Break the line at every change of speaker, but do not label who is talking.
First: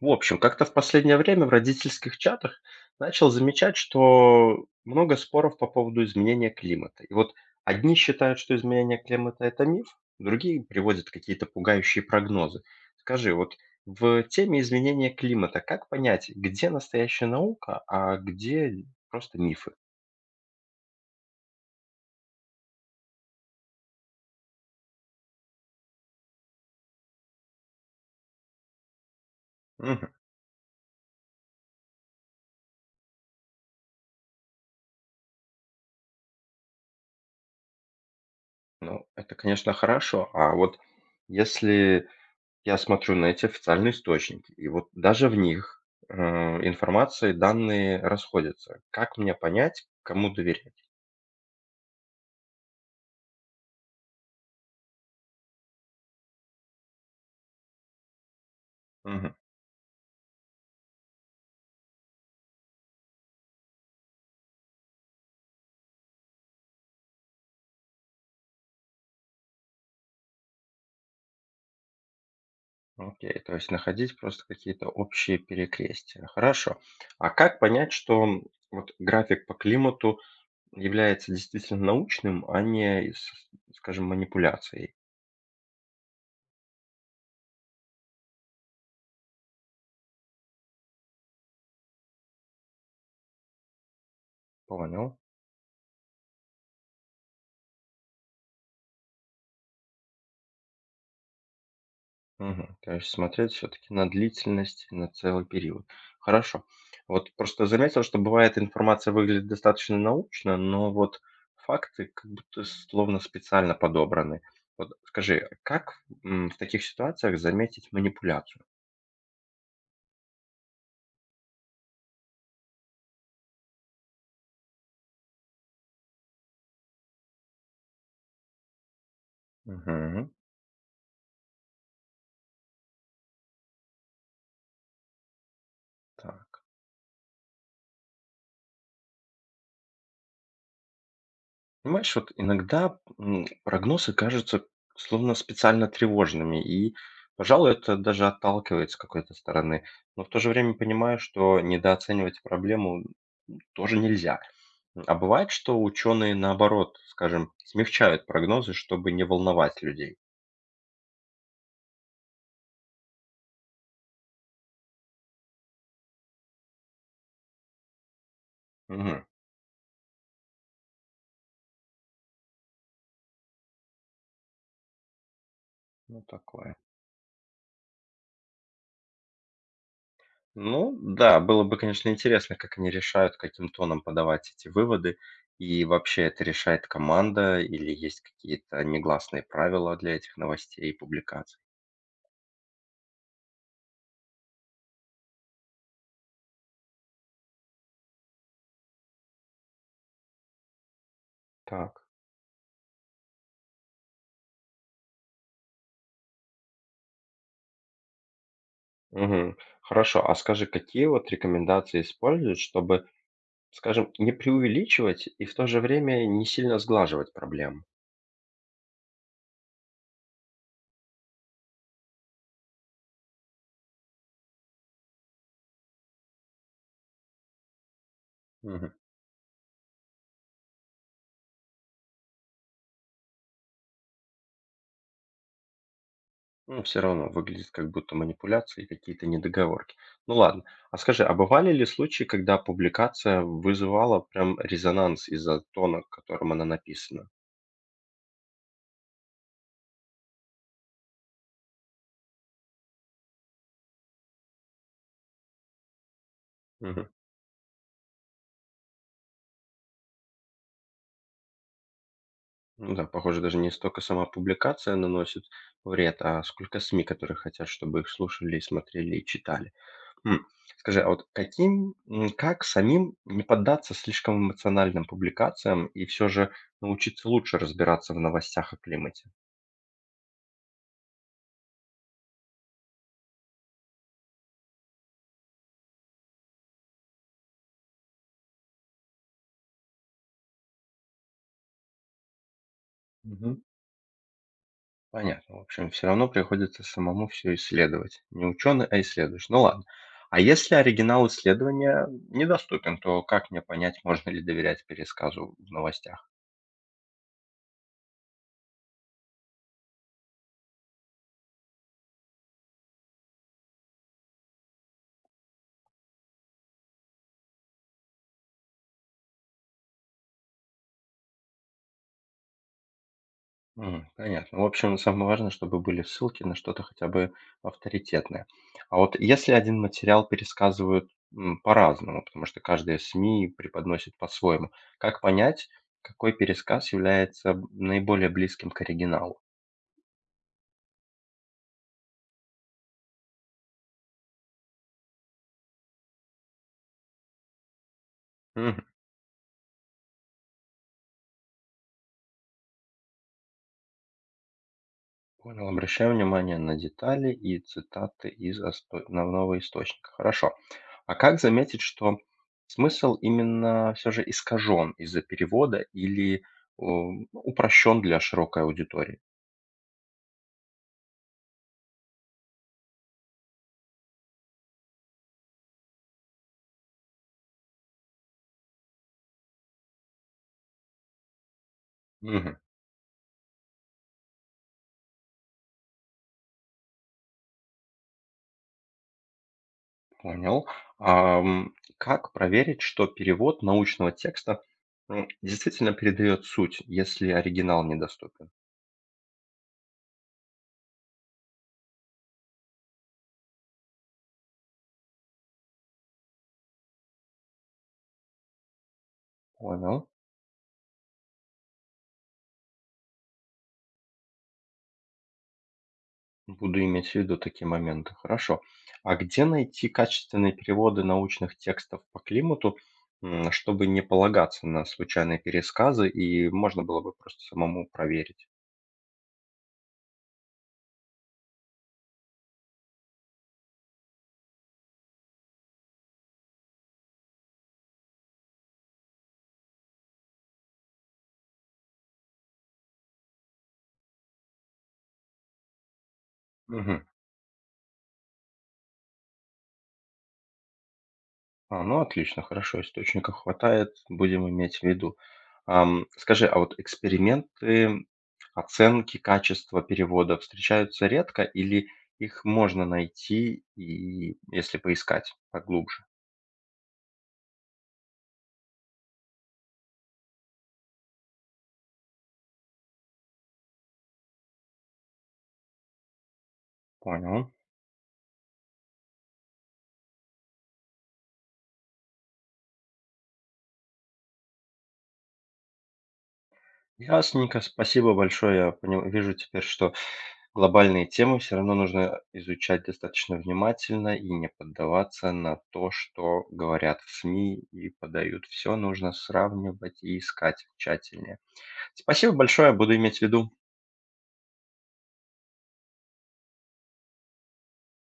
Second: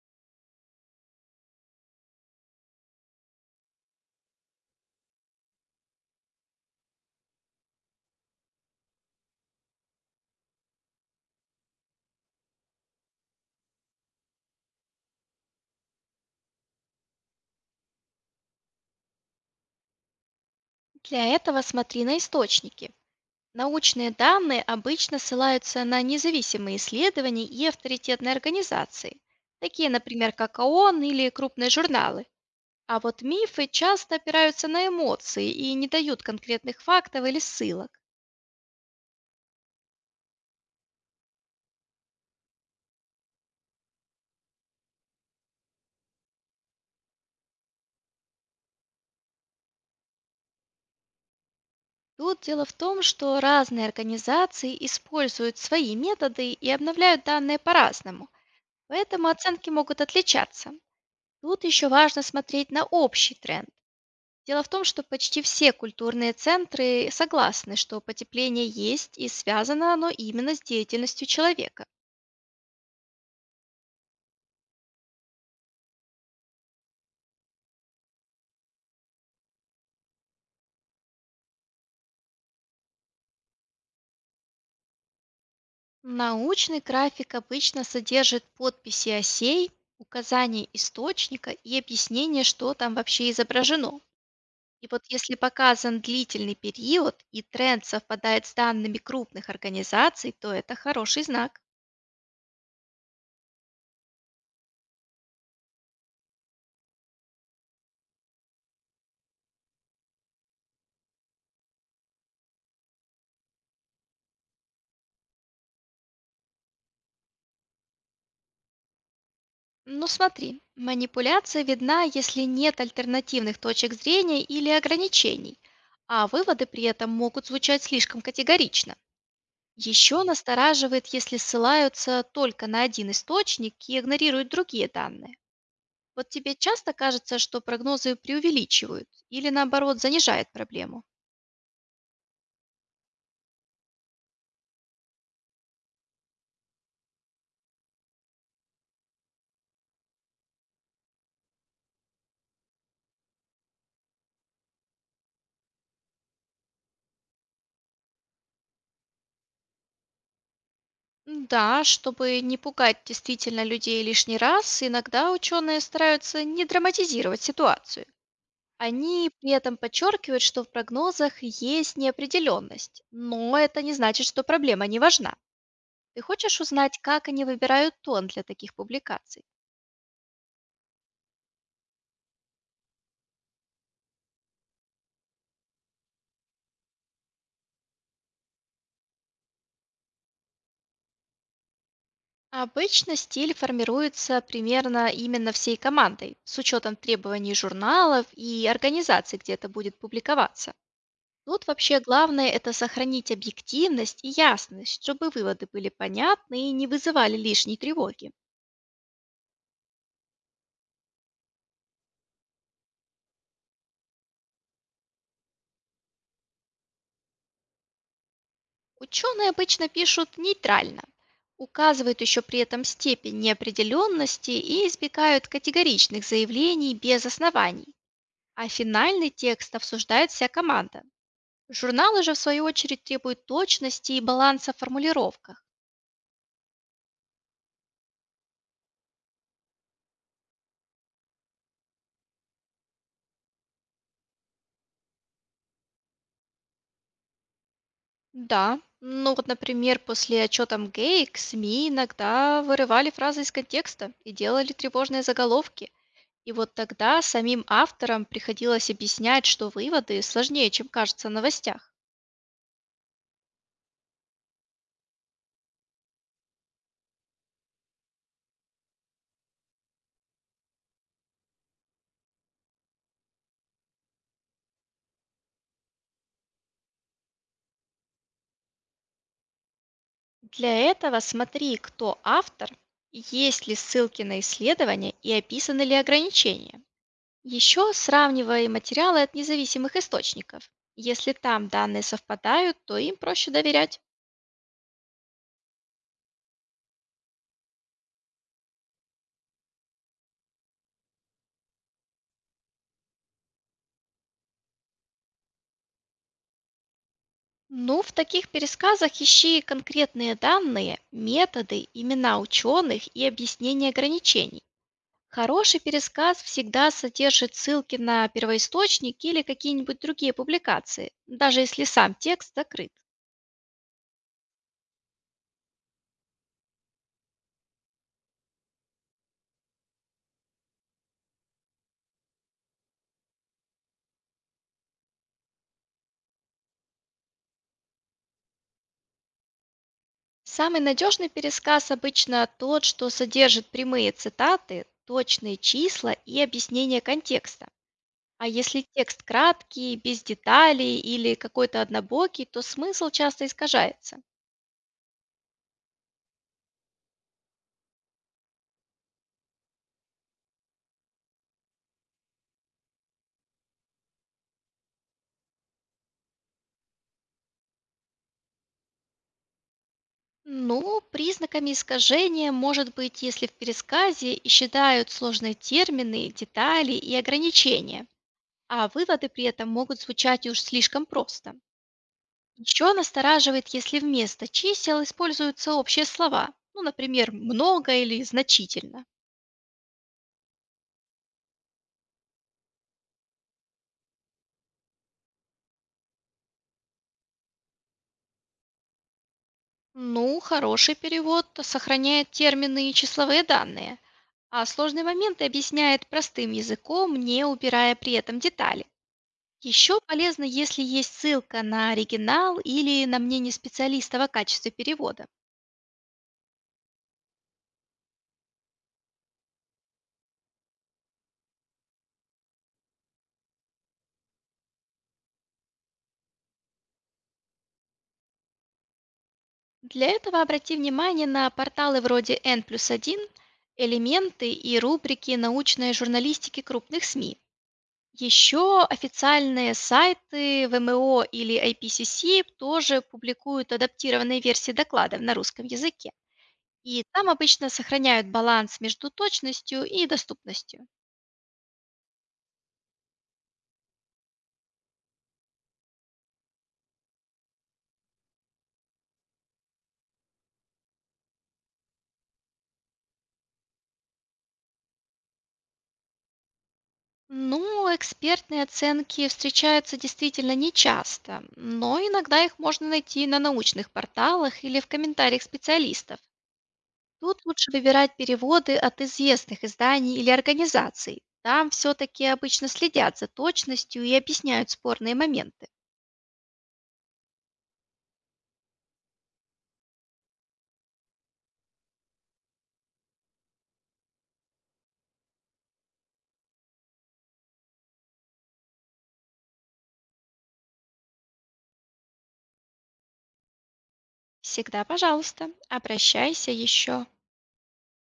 В общем, как-то в последнее время в родительских чатах начал замечать, что много споров по поводу изменения климата. И вот одни считают, что изменение климата– это миф, другие приводят какие-то пугающие прогнозы. Скажи, вот в теме изменения климата как понять, где настоящая наука, а где просто мифы?
Для этого смотри на источники. Научные данные обычно ссылаются на независимые исследования и авторитетные организации, такие,
Мгм.
например, как ООН или крупные журналы. А вот мифы часто опираются на эмоции и не дают конкретных фактов или ссылок.
Ну, это, конечно, хорошо. А вот если Я смотрю на эти официальные источники, и вот даже в них, информация и данные расходятся. Как мне понять, кому доверять?
Тут дело в том, что разные организации используют свои методы и обновляют данные по-разному, поэтому
Мгм.
оценки могут отличаться. Тут еще важно смотреть на общий тренд. Дело в том, что почти все культурные центры согласны, что потепление есть и связано оно именно с деятельностью человека.
Окей, то есть находить просто какие-то общие перекрестия. Хорошо. А как понять, что, вот график по климату является действительно научным, а не, с скажем, манипуляцией?
Научный график обычно содержит подписи осей, указание источника и объяснение, что там вообще изображено. И вот
Понял.
если показан длительный период и тренд совпадает с данными крупных организаций, то это хороший знак.
Мгм. То есть смотреть все-таки на длительность, на целый период. Хорошо. Вот просто заметил, что бывает информация выглядит достаточно научно, но вот факты как будто словно специально подобраны. Вот скажи, как в таких ситуациях заметить манипуляцию?
Ну смотри, манипуляция видна, если нет альтернативных точек зрения или ограничений, а выводы при этом могут звучать слишком категорично. Еще
Мгм.
настораживает, если ссылаются только на один источник и игнорируют другие данные. Вот тебе
Так.
часто кажется, что прогнозы преувеличивают или наоборот занижает проблему?
Понимаешь, вот иногда прогнозы кажутся словно специально тревожными, и, пожалуй, это даже отталкивает с какой-то стороны. Но в то же время понимаю, что недооценивать проблему тоже нельзя. А бывает, что ученые, наоборот, скажем, смягчают прогнозы, чтобы не волновать людей.
М, да, чтобы не пугать действительно людей лишний раз, иногда ученые стараются не драматизировать ситуацию.
Мгм.
Они при этом подчеркивают, что в прогнозах есть неопределенность, но это не значит, что проблема не важна.
Ну,
Ты хочешь
такое.
узнать, как они выбирают тон для таких публикаций?
Ну да, было бы, конечно, интересно, как они решают, каким тоном подавать эти выводы. И вообще, это решает команда или есть какие-то негласные правила для этих новостей и публикаций?
Обычно стиль формируется примерно именно всей командой, с учетом требований журналов и организаций, где это будет публиковаться. Тут вообще
Так,
главное это сохранить объективность и ясность, чтобы выводы были понятны и не вызывали лишней тревоги.
мгм. Хорошо. А скажи, какие вот рекомендации используют, чтобы, скажем, не преувеличивать и в то же время не сильно сглаживать проблему?
Ученые обычно пишут нейтрально, указывают еще при этом степень неопределенности и избегают категоричных заявлений без оснований, а финальный текст обсуждает вся команда. Журналы же, в свою очередь, требуют точности и баланса в формулировках.
Ну, все равно выглядит как будто манипуляции и какие-то недоговорки. Ну ладно. А скажи, а бывали ли случаи, когда публикация вызывала прям резонанс из-за тона, которым она написана?
Да, ну вот, например, после отчета МГЭИК СМИ иногда вырывали фразы из контекста и делали тревожные заголовки. И вот
Мгм.
тогда самим авторам приходилось объяснять, что выводы сложнее, чем кажется в новостях.
Ну да, похоже, даже не столько сама публикация наносит вред, а сколько СМИ, которые хотят, чтобы их слушали, и смотрели и читали. М. Скажи, а вот как самим не поддаться слишком эмоциональным публикациям и все же научиться лучше разбираться в новостях о климате?
Для этого смотри, кто автор, есть ли ссылки на исследования и описаны ли ограничения. Еще сравнивай материалы от независимых источников. Если там данные совпадают, то им проще
Мгм.
доверять.
Понятно. В общем, все равно приходится самому все исследовать. Не ученый, а исследуешь. Ну ладно. А если оригинал исследования недоступен, то как мне понять, можно ли доверять пересказу в новостях?
Ну, в таких пересказах ищи конкретные данные, методы, имена ученых и объяснения ограничений. Хороший пересказ всегда содержит ссылки на первоисточник или какие-нибудь другие публикации, даже если сам текст закрыт.
Понятно. В общем, самое важное, чтобы были ссылки на что-то хотя бы авторитетное. А вот если один материал пересказывают, по-разному, потому что каждая СМИ преподносит по-своему, как понять, какой пересказ является наиболее близким к оригиналу?
Самый надежный пересказ обычно тот, что содержит прямые цитаты, точные числа и объяснение контекста. А если текст краткий, без деталей или какой-то однобокий, то смысл часто искажается.
Понял, обращаю внимание на детали и цитаты из основного источника. Хорошо. А как заметить, что смысл именно все же искажен из-за перевода или упрощен для широкой аудитории?
Ну, признаками искажения может быть, если в пересказе и считают сложные термины, детали и ограничения, а выводы при этом могут звучать уж слишком просто.
Мгм.
Еще настораживает, если вместо чисел используются общие слова, ну, например, много или значительно.
Понял. Как проверить, что перевод научного текста действительно передает суть, если оригинал недоступен?
Ну, хороший перевод сохраняет термины и числовые данные, а сложные моменты объясняет простым языком, не убирая при этом детали. Еще
Понял.
полезно, если есть ссылка на оригинал или на мнение специалистов о качестве перевода.
Буду иметь в виду такие моменты. Хорошо. А где найти качественные переводы научных текстов по климату, чтобы не полагаться на случайные пересказы и можно было бы просто самому проверить?
Для этого обрати внимание на порталы вроде N плюс 1, элементы и рубрики научной журналистики крупных СМИ. Еще официальные сайты ВМО или IPCC тоже публикуют адаптированные версии докладов на русском языке.
Мгм.
И там обычно сохраняют баланс между точностью и доступностью.
А, ну отлично, хорошо, источников хватает, будем иметь в виду. Скажи, а вот эксперименты, оценки качества перевода встречаются редко или их можно найти, и если поискать поглубже?
Ну, экспертные оценки встречаются действительно нечасто, но иногда их можно найти на научных порталах или в комментариях специалистов. Тут
Понял.
лучше выбирать переводы от известных изданий или организаций. Там все-таки обычно следят за точностью и объясняют спорные моменты.
Ясненько, спасибо большое. Я пони вижу теперь, что глобальные темы все равно нужно изучать достаточно внимательно и не поддаваться на то, что говорят в СМИ и подают. Все нужно сравнивать и искать тщательнее. Спасибо большое, буду иметь в виду.
Всегда, пожалуйста, обращайся еще.